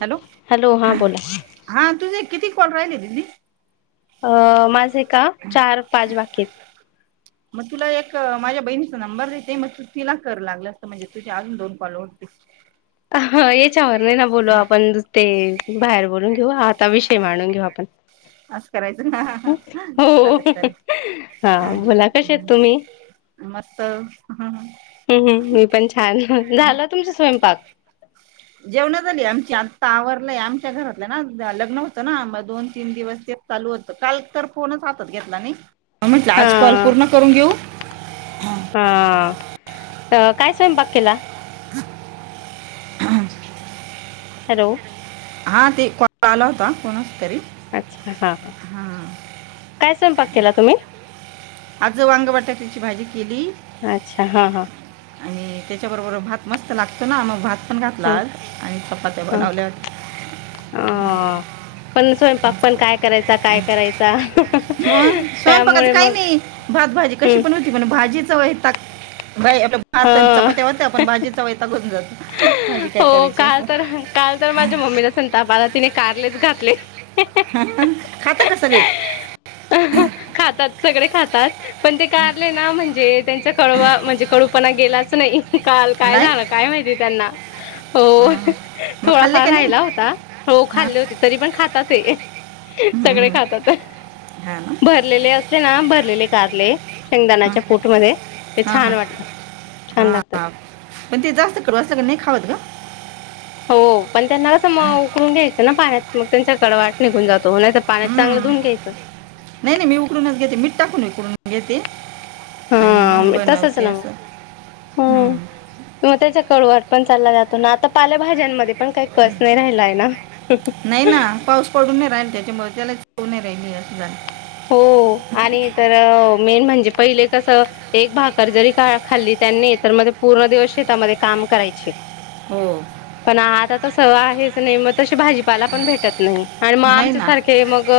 Hello. Hello हां बोला. हा तुझे किती कॉल राहिले दिदी. अ माझे का चार पाच बाकीत. मग तुला एक माझ्या बहिणीचा नंबर देते मग तू तिला कर लागलं असतं म्हणजे तुझी अजून दोन कॉल होतील. याच्यावर नाही ना बोलू आपण दु ते बाहेर बोलून घेऊ आत आता विषय मांडून घेऊ आपण. अससं करायचं हा हो चालेल हा चालेल. बोला कसे आहेत तुम्ही मस्त. [unintelligible] हम्म हम्म मी पण छान झाला तुमचा स्वयंपाक? जेवण झाली आमची आता आवरलाय आमच्या घरातलं ना लग्न होतं ना दोन तीन दिवस ते चालू होत काल तर फोनच हातात घेतला नाही. म म्हटलं हा आज कॉल पूर्ण करून घेऊ हा. हा त काय स्वयंपाक केला. हॅलो. आ ते कॉल आला होता कोणच तरी. अच्छा हा हा काय स्वयंपाक केला तुम्ही? आजं वांग बटाक्याची भाजी केली अच्छा हा हा. आणि त्याच्याबरोबर भात मस्त लागतो ना मग भात ण ह घातलात आणि चपात्या बनवल्यात ह पण स्वयंपाक पण काय करायचा काय करायचा मग स्वयंपाकाचं त्यामुळे काही मग नाही भात भाजी कशी हम्म पण म्हण भाजीचा वयता आप हा भात चपात्यावरत आपण भाजीचा वहता घऊन जातो भाजी काय हो करायची काल असं तर काल तर माझ्या मम्मीला संतापाला तिने कारलेच घातले हा पण खाता का सगळे खातात सगळे खातात पण ते कारले ना म्हणजे त्यांचा कडवा म्हणजे कडूपणा गेलाच नाही काल काय नाही झालं काय माहिती त्यांना हो हां. मग खाल्ले थोडाफार का नाही राहिला होता हो हां खाल्ले होते तरी पण खातात सगळे हम्म. खातात हां ना भरलेले असले ना भरलेले कारले हां शेंगदाणाच्या पोट मध्ये ते छान हां वाटतात छान हां लागतात हां पण ते जास्त करू असल की नाही खावत ग हो पण त्यांना अस हां उकळून घ्यायचं ना पाण्यात मग त्यांच्या कडवाट निघून जातो नाहीतर पाण्यात चांगल हम्म. धून घ्यायचं नाही नाही मी उकडूनच घेते मीठ टाकून उकडून घेते आणि हा मग तसच बनवते ना मग. असं हम्म मग त्याचा कळवट पण चालला जातो ना आता पाल्याभाज्यांमध्ये पण काही कस नाही राहिला आहे ना नाही ना पाऊस पडून राहिल त्याच्यामुळे त्याला चव नाही राहील असं हो झालं आणि तर मेन म्हणजे पहिले कसं एक भाकर जरी का खाल्ली त्यांनी तर म पूर्ण दिवस शेतामध्ये काम करायचे हो पण आता त स आहेच नाही मग तशी भाजीपाला पण भेटत नाही आणि मग नाही ना आमच्यासारखे हे मग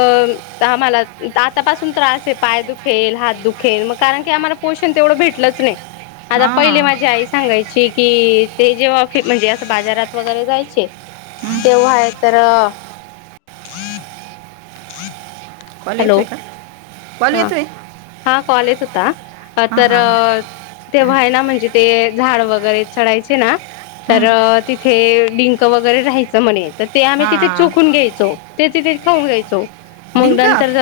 आम्हाला आतापासून त्रास आहे पाय दुखेल हात दुखेल मग कारण की आम्हाला पोषण तेवढं भेटलंच नाही आता पहिले हां माझी आई सांगायची कि ते जेव्हा म्हणजे असं बाजारात वगैरे जायचे हम्म. तेव्हा आहे तर कॉलेच हॅलो आहे का कॉल हा येतोय हा कॉल येत होता हां तर हां हां तेव्हा आहे ना म्हणजे ते झाड वगैरे चढायचे ना ना तर हं. तिथे डिंक वगैरे राहायचं म्हणेल तर ते नाही. आम्ही तिथे चुकून हां घ्यायचो ते तिथे खाऊन घ्यायचो मग डिंक हा, ते झाडाचं नंतर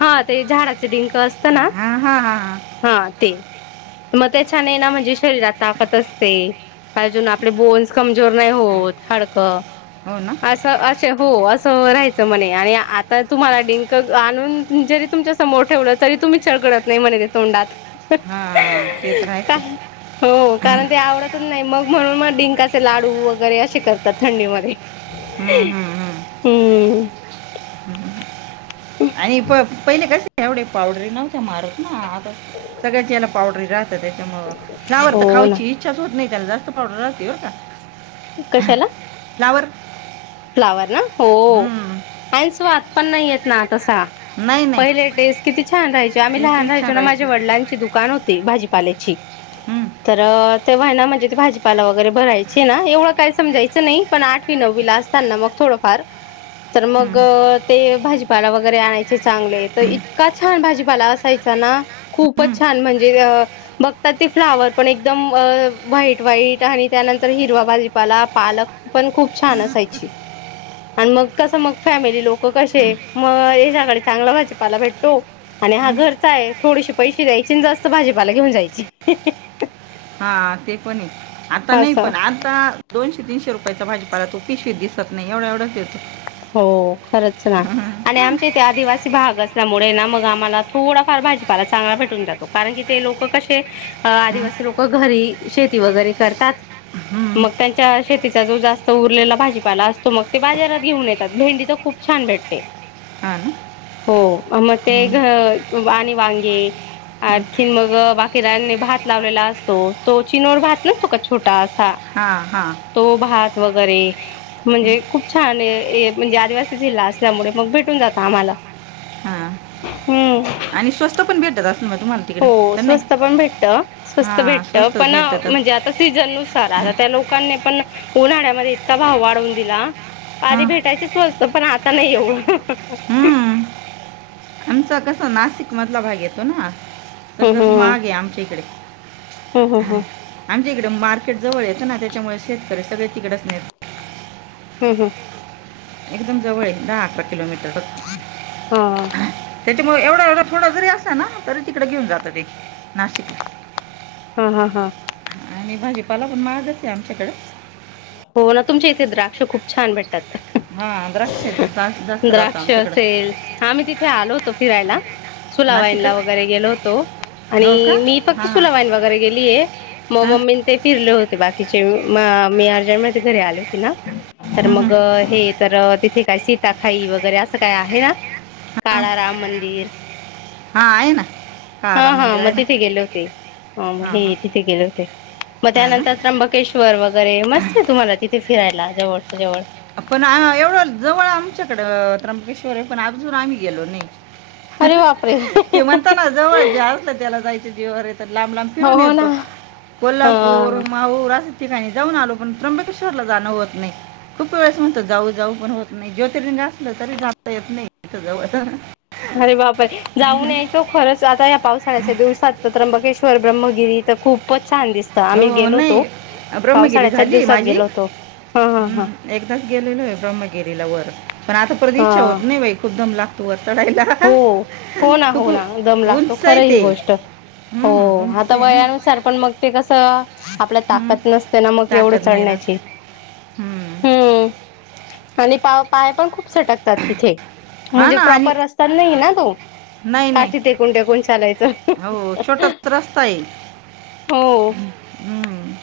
हात ते झाडाचे डंक असतते हा हा हा हा हा ते तर मग त्याचेना मग शरीरात ताकत असते पाहिजून आपले बोन्स कमजोर नाही होत हडकं हो ना असे हो असं राहायचं म्हणे आणि आता तुम्हाला डिंक आणून जरी तुमच्या समोर ठेवलं तरी तुम्ही चघळत नाही मणे ते तोंडात हा ते तर रायच का हो कारण ते आवडतच नाही मग म्हणून मग डिंकाचे लाडू वगैरे असे करतात थंडीमध्ये हम्म हम्म आणि प पहिले कसे एवढ्या पावडरी नव्हत्या मारत ना आता सगळ्यांच ह्याला पावडरी राहत ते त्यामु फ्लावर हो तर ना खावायची इच्छाच होत नाही त्याला जास्त पावडर लाहते होता कश्याला? फ्लावर फ्लावर ना हो हं, आणि स्वाद पण नाही येत ना तसा. नाही नाही पहिले टेस्ट किती छान राहायचे आम्ही ते लहान ते छान राहायचोना राहायचे माझ्या वडलांची दुक दुकान होती भाजीपाल्याची हम्म, तर तेव्हा ना म्हणजे ते भाजीपाला वगैरे भरायचे ना एवढं काय समजायचं नाही पण आठवी नववी ला अस तांना मग थोडंफार तर मग हम्म, ते भाजीपाला वगैरे आणायचे चांगले तर इतका छान भाजीपाला अस असायचा ना हम्म, खूपच छान म्हणजे अ बघतात ते फ्लावर पण एकदम व्हाईट व्हाईट आणि त्यानंतर हिरवा भाजीपाला पालक पण खूप छान असायची. आणि मग कसं मग फॅमिली लोक कशे मग याच्याकडे चांगला भाजीपाला भेटतो आणि हा हम्म. घरचा आहे थोडीशी पैसे द्यायचे आणि जास्त भाजीपाला घेऊन जायचे. हा ते पण आता नाही असं पण आता दोनशे तीनशे रुपयाचा भाजीपाला तो पिशवीत दिस त नाही एवढा एवढाच येतो. हो खरंच ना. आणि हम्म. आमच्या इथे आदिवासी भाग असल्यामुळे ना मग आम्हाला थोडाफार भाजीपाला चांगला भेटून जातो. कारण कि ते लोक कसे अ हम्म, आदिवासी लोक घरी शेती वगैरे करतात हम्म. मग त्यांच्या शेतीचा जो जास्त उरलेला भाजीपाला असतो मग ते बाजारात घेऊन येत भेंडी तर खूप छान भेटते. हा ना. हो मग ते घ आणि वांगे आणखीन मग बाकीरानी भात लावलेला असतो तो चीनोर भात नसतो का छोटा असा हां हां. तो भात वगैरे म्हणजे खूप छान ये ये म्हणजे आदिवासी जिल्हा असल्यामुळे मग भेटून जात आम्हाला हां हम्म. आणि स्वस्त पण भेटत असेल म तुम्हाला. हो तिकडे तर नाही स्वस्त पण भेटत स्वस्त हां भेटत स्वस्तच पण भेटतात म्हणजे आता सीझन नुसार आता त्या लोकांनी पण उन्हाळ्यामध्ये इतका भाव वाढवून दिला पाारी हां भेटायच स्वस्त पण आता नाही एवढं. हम्म. आमचा कसं नाशिक मधला भाग येतो ना तस माहाग आहे आमच्या इकडे. हो हो हो. आमच्या इकडे मार्केट जवळ येतं ना त्याच्यामुळे शेतकरी सगळे तिकडच ने हम्म हम्म. एकदम जवळ ये दहा अकरा किलोमीटर फक्त. हा त्यांच्यामुळ एवढा एवढा थोडा जरी असला ना तरी तिकडें घेऊन जातं ते नाशिकला. हा हा हा. आणि भाजीपाला पण महागच आहे आमच्याकडे. हो ना तुमच्या इथ द्राक्ष खूप छान भेट तात हां द्राक्ष जास्त जास्त राहतं द्राक्ष आमच्याकडं असेल हा मी तिथे आलो होतो फिरायला. सुलावाईन ला नाशिकच वगैरे गेलो होतो हो आणि का मी फक्त हां हां सुलावाईन वगैरे गेलीये मग हां मम्मीने ते फिरले होते बाकीचे म मी अर्जंट मध्ये घरी आली होते ना. तर मग हां हे तर तिथे काय सीताखाई वगैरे असं काय आहे ना? काळाराम मंदिर हा आहे ना. हा कारा हा मंदिर मग आहे ना तिथे गेले होते. ह मग हां हे हां तिथे गेले होते मग हा ना त्यानंतर त्र्यंबकेश श्वर वगैरे मस्त आहे तुम्हाला तिथे फिरायला जवळ च्या जवळ पण एवढं जवळ आमच्याकडें त्र्यंबकेश्वर आहे पण अजून आम्ही गेलो नाही अरे वा ते म्हणता ना जवळ जे असत त्याला जायचं जिवावर येत लांब लांब फिरून हो येतो ना कोल्हापूर हा माऊर असं ठिकाणी जाऊन आलो पण त्र्यंबकेश्वर ला जाणं होत नाही खूप वेळेस म्हणतो जाऊ जाऊ पण होत नाही ज्योतिरिंग असलं तरी जाणता येत नाही तथ जाऊ अरे बाप रे जाऊन याय तो खरच आता या पावसाळ्याच्या दिवसात त्र्यंबकेश्वर ब्रह्मगिरी तर खूपच छान दिसते तर आम्ही हो गेलो होतो नाही ब्रह्मगिरी पावसाळ्याच्या झाली दिवसात माझी गेलो होतो हा हा हां हम्म, एकदाच गेलेल ब्रह्मगिरीला वर पण आता प्रदी इच्छा हा होत नाही बाई खूप दम लागतो वर चढायला हो हो ना खूप हो ना जम उ- लागतो उंच आहे खरं ही ते गोष्ट हो हम्म, उंच आता आहे ना वयानुसार पण मग ते कसं आपल्या हम्म, ताकद नसते ना मग एवढं ताकद नाही राहत चढण्याची हम्म आणि पा पाय पण खूप सटकतात तिथे हा म्हणजे ना आणि प्रॉपर रस्ताच नाही हे ना तो. नाही काठी नाही ते कोणते्या कोण चालायचं हो छोटाच रस्ता आहे हो हम्म.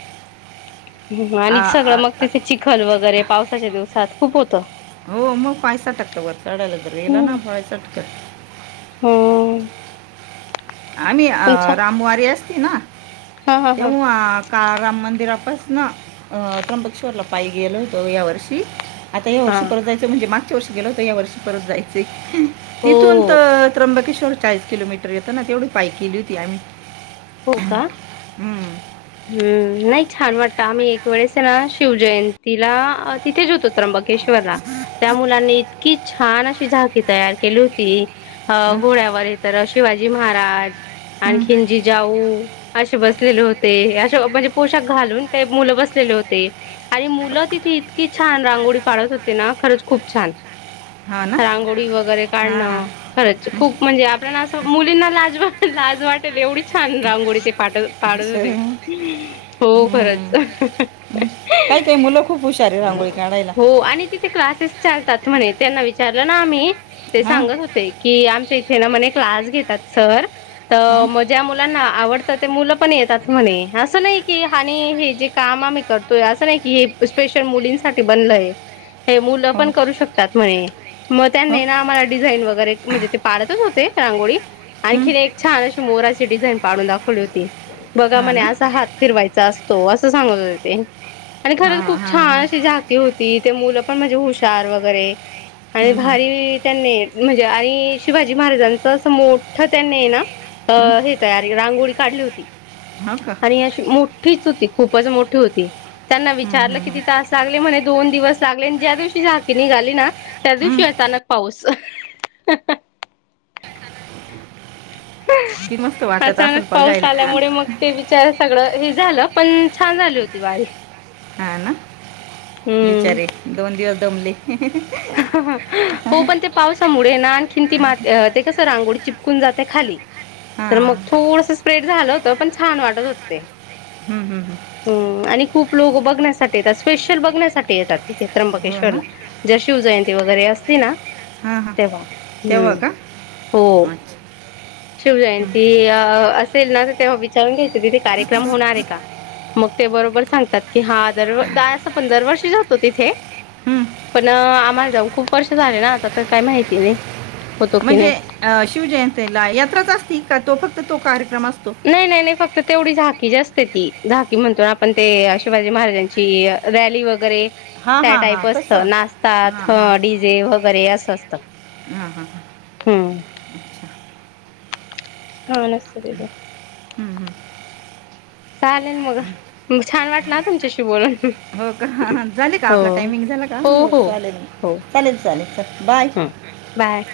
ह आणि आ- सगळं आ- मग आ- तिथे चिखल वगैरे पावसाच्या दिवसात खूप होतं हो मग पायसटक वरतड्याल रला ना पायसटकत होम आम्ही रामवारी असती ना हा हा हा तेव का राम मंदिरापास ना त्र्यंबकेश्वरला पायी गेलो होतो या वर्षी आता या हा वर्षी परत जायच म्हजे मागच्या वर्ष गेलं तर या वर्ष परतय हो तिथून तर त्र्यंबकेश्वर चाळीस किलोमीटर येतं ना तेवढी पाय केली होती आम्ही हो का हम हम्म नाही छान वाटत आम्ही एक वेळेस ना शिवजयंतीला तिथे ज होतो त्र्यंबकेश्वरला त्या मुलांनी इतकी छान अशी झाकी तयार केली होती अ हम्म. घोड्यावर य तरर शिवाजी महाराज हं. आणि जी जाऊ असे बसलेले होते अे म्हणजे पोशाख घालून ते मुलं बसलेले होते आणि मुलं तिथे इतकी छान रांगोळी पाळत होते ना खरंच खूप छान हो ना रांगोळी वगैरे हां हां काढणं खरंच हं. खूप म्हणजे आपल्याला असं मुलींना लाज वा लाज वाटेल एवढीच छान रांगोळी ते पाठत पाडत होते अच्छा हो खरच हम्म. हम्म. काही काही मुलं खूप हुशार आहे रांगोळी काढायला हो आणि तिथे क्लासेस चालतात म्हणे त्यांना विचारलं ना आम्ही ते हां सांगत होते की आमच्या इथे ना म्हणे क्लास घेतात सर तर हां मग ज्या मुलांना आवडतं ते मुलं पण येतात म्हणे असं नाही की आणि हे जे काम आम्ही करतोय असं नाही की हे स्पेशल मुलींसाठी बनलय हे मुलं हो पण ना. करू शकत ात म्ह मग हो त्यांनी ना आम्हाला डिझाईन वगैरे म्हणजे ते पाळतच होते रांगोळी आणखी एक छान अशी मोराची डिझाईन पाडून दाखवली होती बघा हां म्हणे ना असा हात फिरवायचा असतो असं सांगत होते ते आणि हा खर हा खूप हा छान अशी झाकी होती ते मुलं पण म्हणजे हुशार वगैरे आणि हम्म, हम्म. भारी त्यांनी म्हणजे आणि शिवाजी महाराजांच अस मोठ त्यांनी आहे ना अ हे तयारी रांगोळी काढली होती हा का आणि अशी मोठीच होती खूपच मोठी होती त्यांना हम्म, विचारलं हम्म, किती हम्म. तास लागले म्हणे दोन दिवस लागले आणि ज्या दिवशी झाकी निघाली ना त्या दिवशी हम्म. अचानक पाऊस [unintelligible] किती मस्त वाटत अचानक असेल पाऊस बघायला आल्यामुळे मग ते सगळं हे झालं पण छान झाली होती वारी हा ना हम्म बिचारे दोन दिवस दमले. हो पण ते पावसामुळे ना, आणखीन ती मात ते कसं, रांगोळी चिपकून जाते खाली. हा तर मग हम्म, थोडस स्प्रेड झालं होतं, पण छान वाटत होत ते. हम्म हम्म हम्म हम्म आणि खूप लोक बघण्यासाठी येतात स्पेशल बघण्यासाठी येतात तिथे हो त्र्यंबकेश्वरला. ना जर शिवजयंती वगैरे असली ना हा हा तेव्हा. हम्म तेव्हा का हो अच्छा हम्म. शिवजयंती अ असेल ना तर तेव्हा विचारून घ्यायच तिथे कार्यक्रम होणार आहे का? मग ते बरोबर सांगतात की हा दर द असं पण दर वर्षी जातो तिथे. हम्म. न आम्हाला जाऊन खूप वर्ष झाले ना आता तर काही माहिती नाही. होतो की म्हणजे नाही अ शिवजयंतीला यात्राच असती का तो फक्त तो कार्यक्रम असतो? नाही नाही नाही फक्त तेवढी झाकी जा असते ती झाकी म्हणतो आपण ते शिवाजी महाराजांची. रॅली वगैरे हा त्या हा हा टाईप असत तसं हां नाष्टा डीजे वगैरे असं असतं. हां हां हां हम्म [inaudible] हा नसते आहे. हम्म हम्म. चालेल ना मग मग छान वाटलं हा तुमच्याशी बोलून. हो का झाले का हो आपला टायमिंग झाला, का हो चालेल चालेल चालेल बाय. हम्म बाय.